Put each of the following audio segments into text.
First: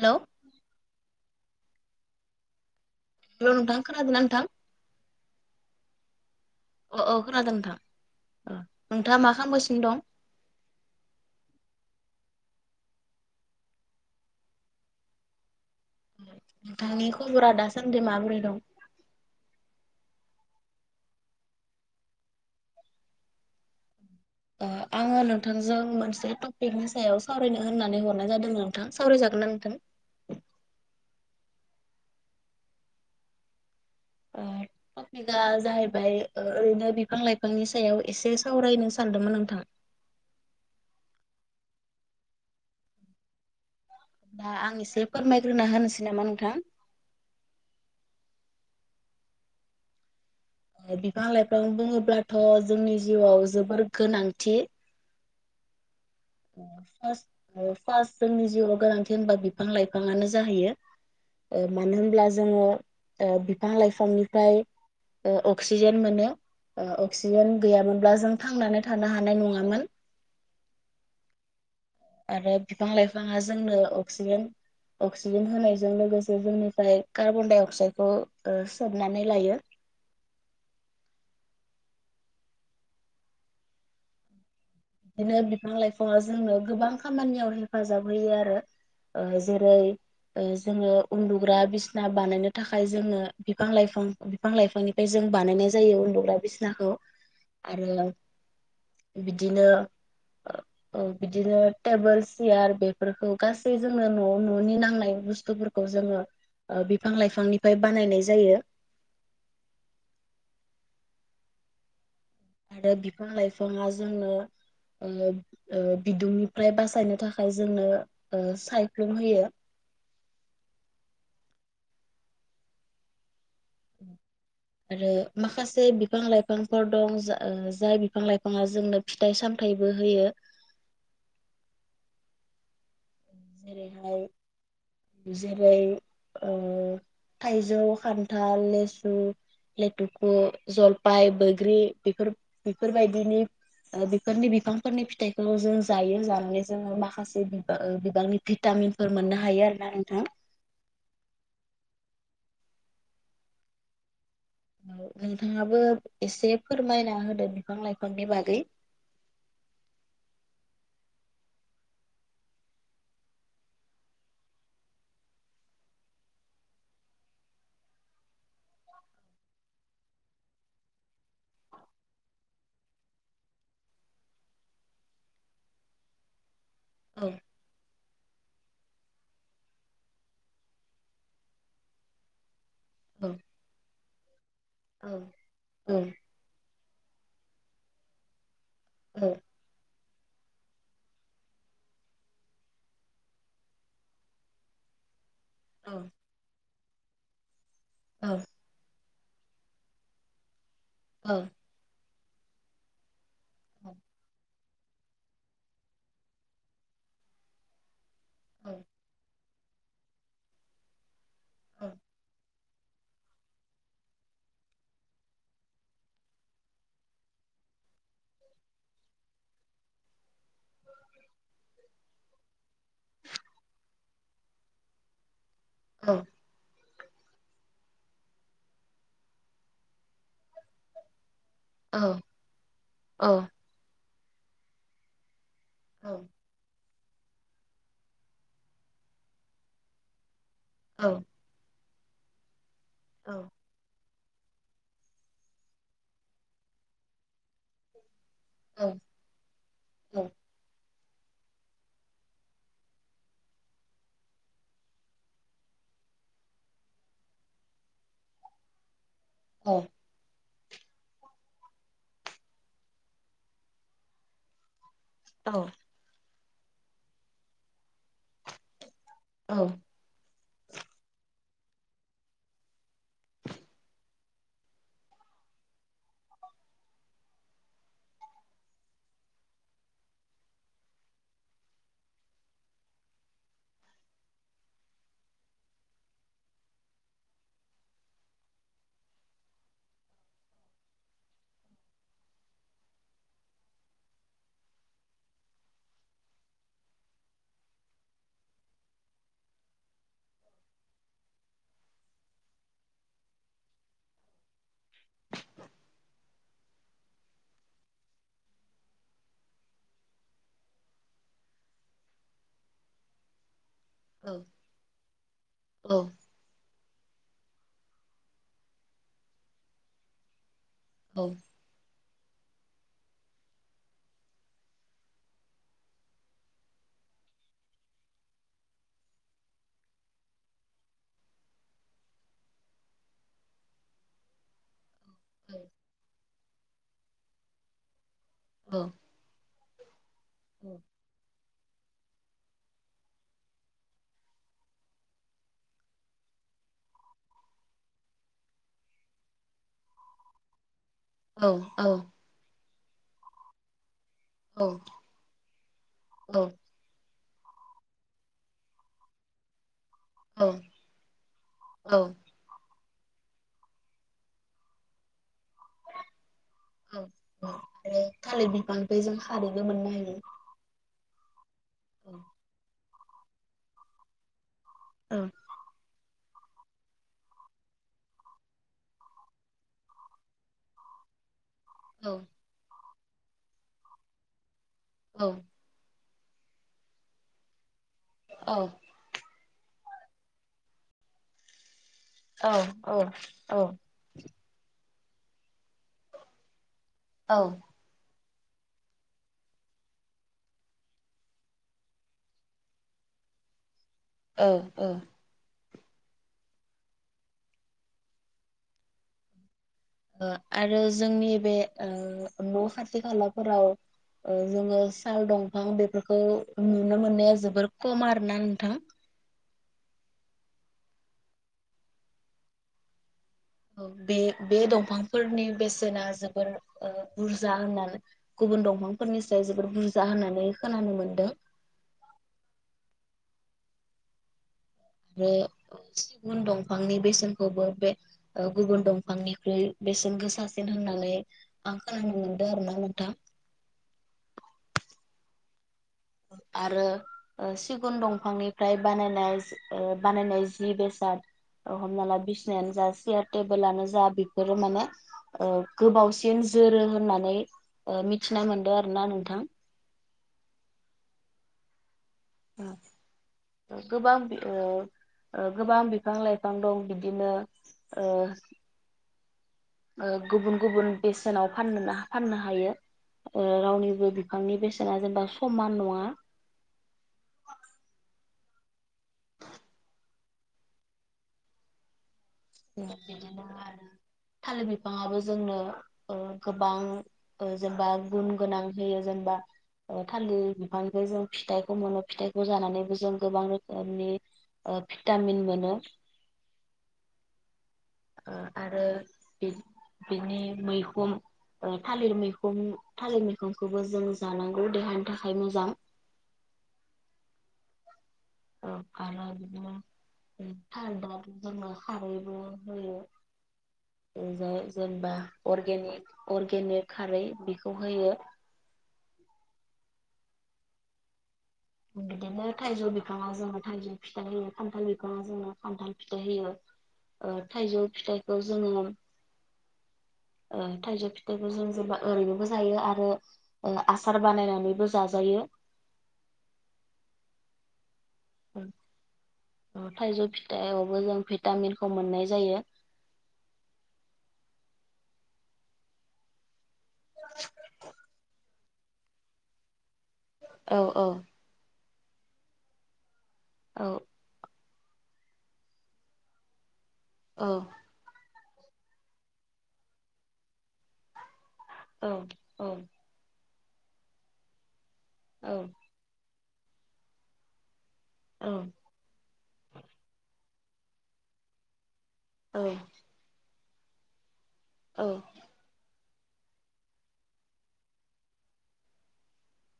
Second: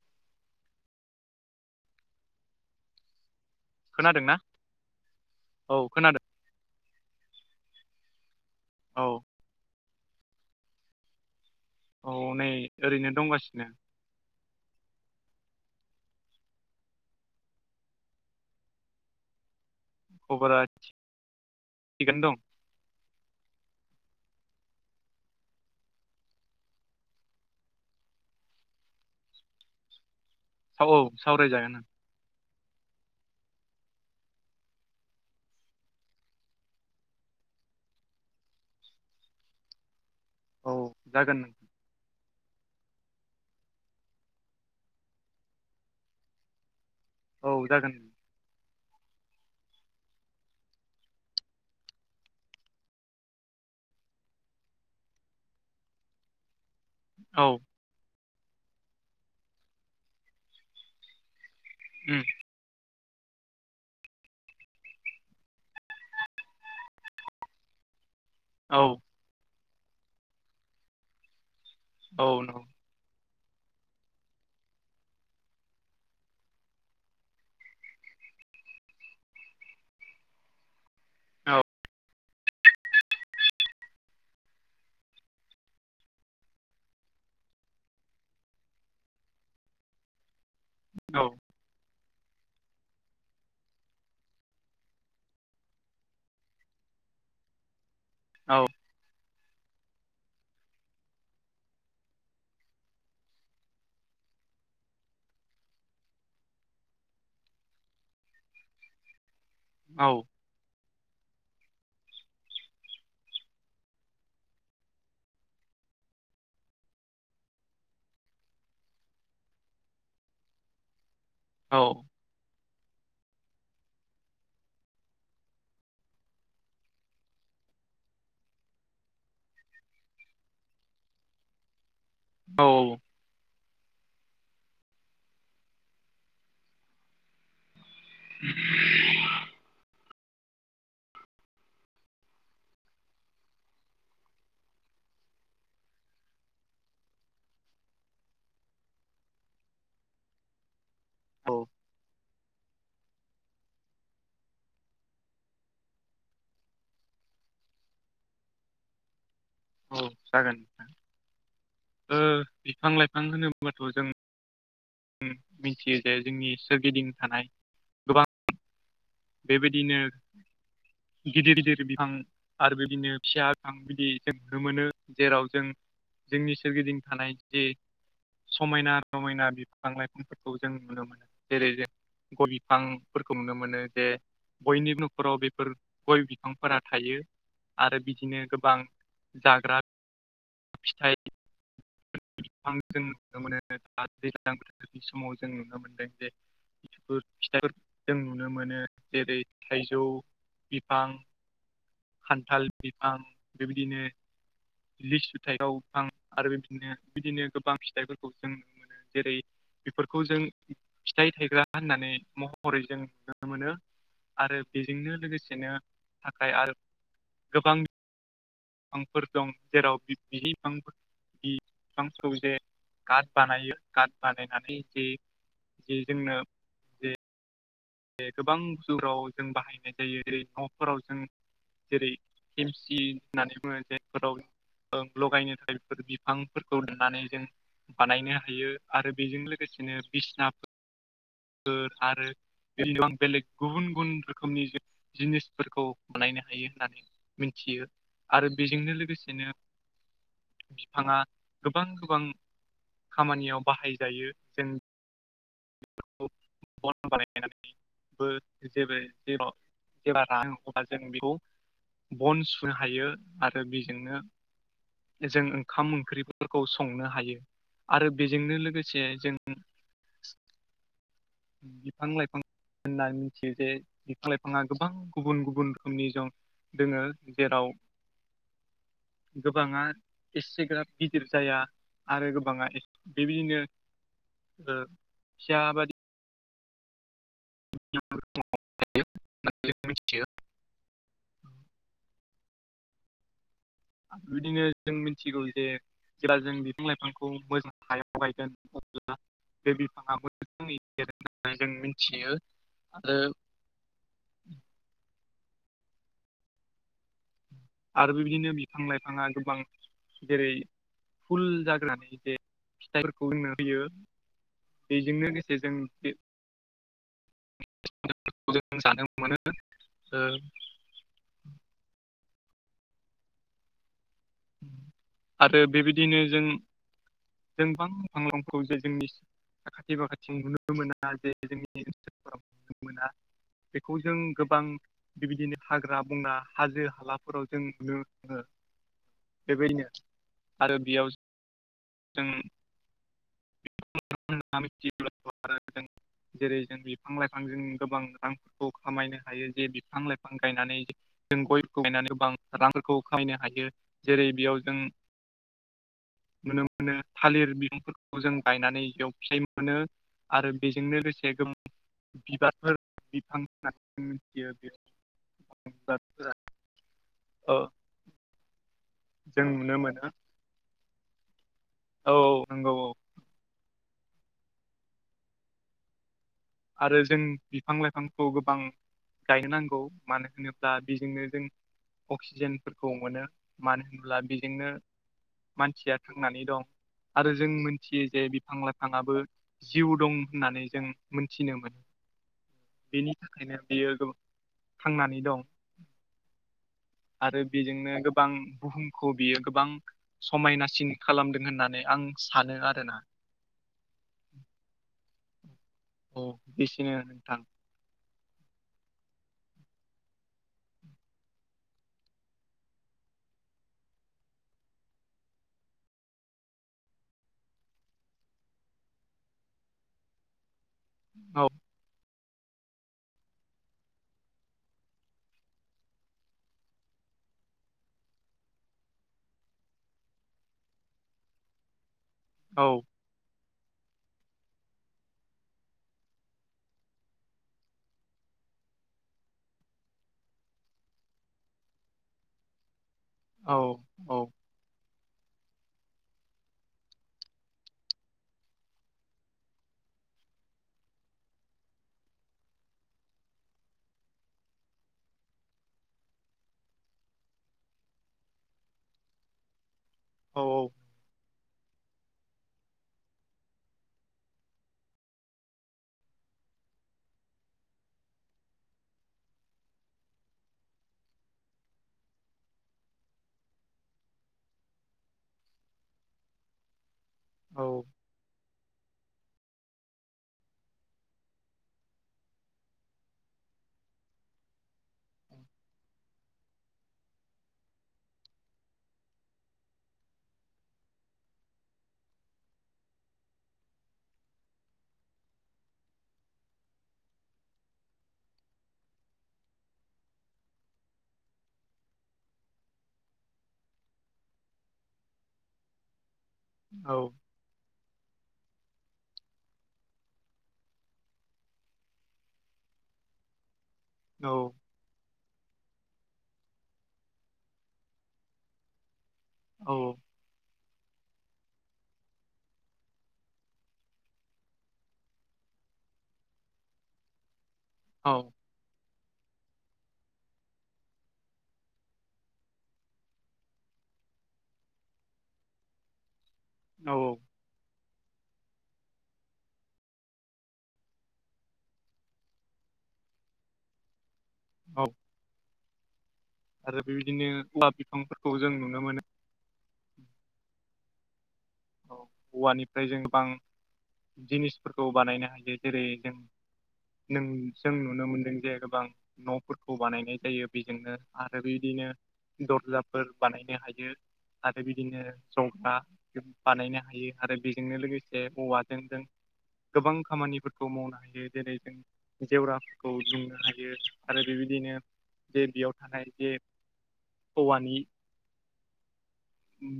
Hello hello नोंथां खोनादोंना खोनादों ना नोंथां औ खोनादों। अ औ खोनादों नोंथां। औ नोंथाङा मा खालामगासिनो दं? औ नै ओरैनो दंगासिनो। नोंथांनि खबरा दासान्दि माबोरै दं? खबरा थिगानो दं। आङो नोंथांजों मोनसे टपिकनि सायाव सावरायनो होननानै हरनाय जादों नोंथां सावरायजागोननाा नोंथां? औ सावरायजागोन आं। आरो [unintelligible] टपिकआ जाहैबाय ओरैनो बिफां लाइफांनि सायाव एसे सावरायनो सानदोंमोन नोंथां? औ जागोन नोंथां। दा आं एसे फोरमायग्रोना होनोसै नामा नोंथां? औ जागोन। बिफां लाइफां बुङोब्लाथ' जोंनि जिउआव जोबोर गोनांथि औ फासत ओ फार्स्ट जोंनि जिउाव गोनांथि होनबा बिफां लाइफाङानो जाहैयो। ओ मानो उम होनब्ला जोङो ओ बिफां लाइफांनिफ्राय ओ अक्सिजेन मोनो ओ अक्सिजेन गैयामोनब्ला जों औ थांनानै थानो हानाय नङामोन। औ आरो नंगौ बिफां लाइफाङा जोंनो अक्सिजेन अक्सिजेन होनायजों लोगोसे जोंनिफ्राय कार्बन डाइ अक्साइदखौ ओ सोबनानै लायो। औ। बिदिनो बिफां लाइफाङा जोंनो गोबां खामानियाव हेफाजाब होयो आरो। ओ जेरै जोङो उन्दुग्रा बिस बिसिना बानायनो थाखाय जोङो बिफां लाइफां बिफां लाइफांनिफ्राय जों बानायनाय जायो। उन्दुग्रा बिसनाखौ आरो औ बिदिनो औ बिदिनो टेबोल सियार बेफोरखौ गासै जोंनो न'आव न'नि नांनाय बुस्थुफोरखौ खौ जोङो बिफां ओ लाइफांनिफ्राय बानायनाय जायो। औ आरो बिफां लाइफाङा जोंझे ओओ बिदुंनिफ्राय बासायनो थाखाय जोंनो ओ सायख्लुम होयो। औ उम [inaudible] आरो माखासे बिफां लाइफांफोर दं जाय बिफां लाइफाङा जोंनो फिथाइ- सामथायाइबो होयो। औ औ जेरैहाय जेरै ओ थाइजौ, खान्थाल, लेसु दुखु जलफाय बैग्रि बेफोर बेफोरबायदिनि बेफोरनि बिफांफोरनि फिथाइखौ जों जायो जानानै जोङो माखासे गोबांनि भिटामिनफोर मोननो हायो आरोना नोंथां। औ औ नोंथाङाबो एसे फोरमायना होदो बिफां लाइफांनि बागै। औ जागोन। नोंथां। ओ बिफां -लाइफां होनोबाथ' जों ओ मिथियो जे जोंनि सोरगिदिं थानाय गोबां बेबायदिनो गिदिर -गिदिर बिफां आरो बिदिनो फिसा बिफां बिदि जों नुनो मोनो। जेराव जों जोंनि सोरगिदिं औ थानाय जे समायना रमायना बे बिफां लाइफांफोरखौ जों नुनो मोनो जेरै जों गय औ बिफांफोरखौ नुनो मोनो जे [unintelligible] बयनिबो औ न'खराव बेफोर गय बिफांफोरा थायो। आरो बिदिनो गोबां औ जाग्रा फिथाइ बिफां नुनो मोनो आरो दैज्ल्लां बोथोरनि समाव [unintelligible] जों नुनो औ मोनदों जे फिथाइफोरखौ जों औ नुनो मोनो जेरै थाइजौ बिफां औ औ खान्थाल बिफां बेबायदिनो लिसु, थाइजौ आरो बिदिनो बिदिनो गोबां फिथाइ जों नुनो मोनो जेरै बेफोरखौ जों फिथाइ थायग्रा औ होननानै मह महरै जों नुनो मोनो आरो बेजोंनो लोगोसेनो थाखाय आरो गोबां बिफांफोर दं जेराव बि बिफांफोर बि बिफां सौजे [unintelligible] कार्ड बानायो कार्ड बानायनानै जे जे औ जोंनो बे गोबां जुराव जों बाहायनाय जायो ओरै न'फोराव जों जेरै खेमसि औ होननानै बुङो। जायफोराव लगायनो थाखायफोर बिफांफोर खौ लुनानै जों बानायनो हायो। आरो बेजों लोगोसेनो बिसना औ आरो बेलेग गुबुन -गुबुन रोखोमनि जों जिनिसफोरखौ बानायनो हायो होननानै मिथियो आरो बेजोंनो लोगोसेनो बिफाङा गोबां गोबां खामानियाव बाहाय जायो जों बन बानायनानैबो जेबो जेराव औ जेब्ला रायो अब्ला जों बेखौ बन सुनो हायो आरो बेजोंनो जों औ ओंखाम ओंख्रिफोरखौ संनो हायो आरो बेजोंनो लोगोसे जों औ बिफां लाइफां होनना मिथियो जे बिफां लाइफाङा गोबां गुबुन गुबुन रोखोमनि जों दोङो जेराव गोबाङा एसेग्राब गिदिर जाया आरो गोबाङा बेबायदिनो ओ फिसा बायदि [unintelligible] आरो बिबायदिनो जों मिथिगौ जे जेब्ला जों बिफां लाइफांखौ मोजां हायाव गायगोन अब्ला [unintelligible] आरो बेबायदिनो बिफां लाइफाङा गोबां जेरै [unintelligible] औ बेजों लोगोसे जों बे फिथाइफोरखौ जों जानो मोनो ओ औ आरो बेबायदिनो जों [unintelligible] साखाथि फाखाथि नुनो मोना जे जोंनि जायगाफोराव नुनो मोना बेखौ जों गोबां बेबायदिनो हाग्रा बंग्रा हाजो हालाफोराव जों नुनो मोनो। औ बेबायदिनो आरो बेयाव जों [unintelligible] जेरै जों बिफां लाइफांजों गोबां रांफोरखौ खामायनो हायो जे बिफां लाइफां गायनानै जों गयफोरखौ गायनानै गोबां रांफोरखौ खामायनो हायो जेरै बियाव जों नुनो मोनो थालिर बिफांफोरखौ खौ जों गायनानैबियाव फिथाइ मोनो आरो बेजोंनो लोगोसे जों बिबारफोर [unintelligible] औ औ आरो थालिर बिफांनिफ्राय जों खारैबो नुनो मोननो मोनो होयो। औ औ नंगौ। औ। आरो जों बिफां लाइफांखौ गोबां गायनो नांगौ मानो होनोब्ला बेजोंनो जों औ अक्सिजेनफोरखौ मोनो। मानो होनब्ला बेजोंनो औ। मानसिया थांनानै दं आरो जों मोनथियो जे औ बिफां लाइफांआबो जिउ दं होननानै जों मोनथिनो मोनो औ बेनि थाखायनो बियो गोबां थांनानै दं। औ आरो बेजोंनो गोब बां बुहुमखौ बियो गोबां समायनासिन खालामदों होननानै आं सानो आरोना। ओ ओ औ बेसेनो नोंथां। ओ आरो जोंनि बे ओ न' खाथि खालाफोराव ओ जोङो साल दंफां बेफोरखौ नुनो मोननाया जोबोर खम आरोना नोंथां। [unintelligible] बे बे दंफांफोरनि बेसेना जोबोर ओ बुरजा होननानै गुबुन दंफांफोरनिसाय जोबोद बुरजा होननानै खोनानो मोन्दों। औ। आरो सिगुन दंफांनि बेसेनखौबो बे गुबुन दंफांनिख्रुइ बेसेन गोसासिन होननानै आं खोनानो मोनदों आरोना नोंथां। औ औ। आरो ओ सिगुन दंफांनिफ्राय बानायनाय ओ बानायनाय जि बेसाद हमना ला बिसनायानो जा सियार टेबोलानो जा बेफोरो माने गोबावसिन जोरो होननानै मिथिनाय मोनदों आरोना नोंथां। औ औ। औ। गोबां ओ ओ गोबां बिफां लाइफां दं। बिदिनो ओ ओ गुबुन गुबुन बेसेनाव फान-फाननो हायो। रावनिबो बिफांनि बेसेना जेनेबा समान नङा। औ। बिदिनो आरो थालिर बिफांआबो ओ जोंनो गोबां जेनेबा गुन गोनां होयो जेनबा थालिर बिफांनिफ्राय जों फिथाइखौ मोनो फिथाइखौ जानानैबो जों गोबां रोखोमनि भिटामिन मोनो। ओ आरो बिनि मैखुन ओ थालिर मैखुं थालिर मैखुंखौबो जों जानांगौ देहानि थाखाय मोजां। औ। औ आरो थारदो जोंनो खारैबो होयो। ओ जेनेबा अरगेनि-अरगेनिक खारै बेखौ होयो। औ। बिदिनो बिनो थाइजौ बिफाङा जोङो थाइजौ फिथाइ होयो, खान्थाल बिफाङा जोङो खान्थाल फिथाइ होयो। ओ थाइजौ औ फिथाइखौ जोङो ओ थाइजौ फिथाइखौ जों जेनेबा ओरैनोबो जायो आरो ओ आसार बानायनानैबो जाजायो। औ। थाइजौ फिथाइआवबो जों भिटामिनखौ मोननाय जायो। [unintelligible] आरो बेबायदिनो लावब बिफांफोरखौ जों नुनो मोनो। औ औ। औ औवानिफ्राय जों गोबां औ जिनिस फोरखौ बानायनो हायो जेरै जों नों औ जों नुनो मोनदों जे गोबां न'फोरखौ बानायनाय जायो बेजोंनो आरो बेदिनो औ। औ दरजाफोर बानायनो हायो आरो बिदिनो औ जंग्रा बानायनो हायो आरो बेजोंनो लोगोसे औ औवाजों जों गोबां खामानिफोरखौ मावनो हायो जेरै जों औ जेवराफोरखौ दुमनो हायो। आरो बेबायदिनो जे बेयाव थानाय जे हौवानि [inaudible] उम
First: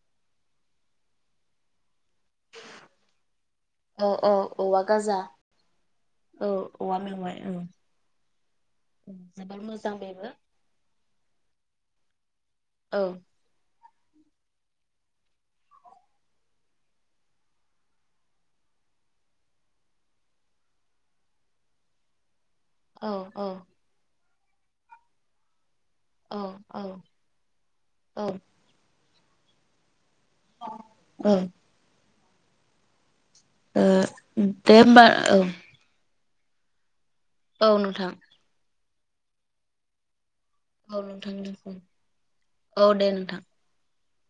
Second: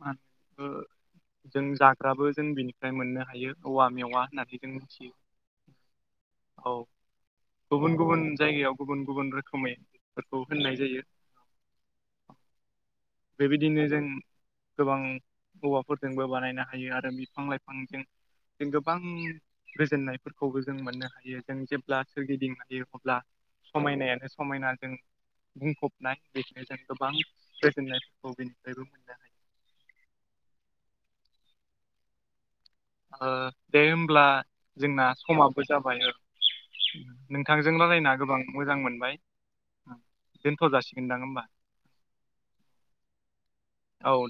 मान जों जाग्राबो जों बिनिफ्राय मोननो हायो। औवा औ मेवा औ होननानै जों औवा मिथियो। गाजा औ। औवा मेवाइ औ गुबुन गुबुन जायगायाव गुबुन गुबुन जोबोर रोखोमै मोजां बेबो बेफोरखौ होननाय जायो। औ। बेबायदिनो जों गोबां हवाफोरजोंबो बानायनो हायो आरो बिफां लाइफांजों जों गोबां गोजोननायफोरखौबो जों मोननो हायो। जों जेब्ला सोरगिदिं ह औ अब्ला औ समायनायानो समायना जों बुंफबनाय औ बिदिनो जों औ गोबां औ [unintelligible] औ। ओ दे होमब्ला दे होमबा जोंना औ समाबो जाबाय औ। औ नोंथांजों नोंथां रायलायना गोबां मोजां मोनबाय। दोनथ' औ जासिगोनदां होमबा नोंथां। औ दे नोंथां। औ।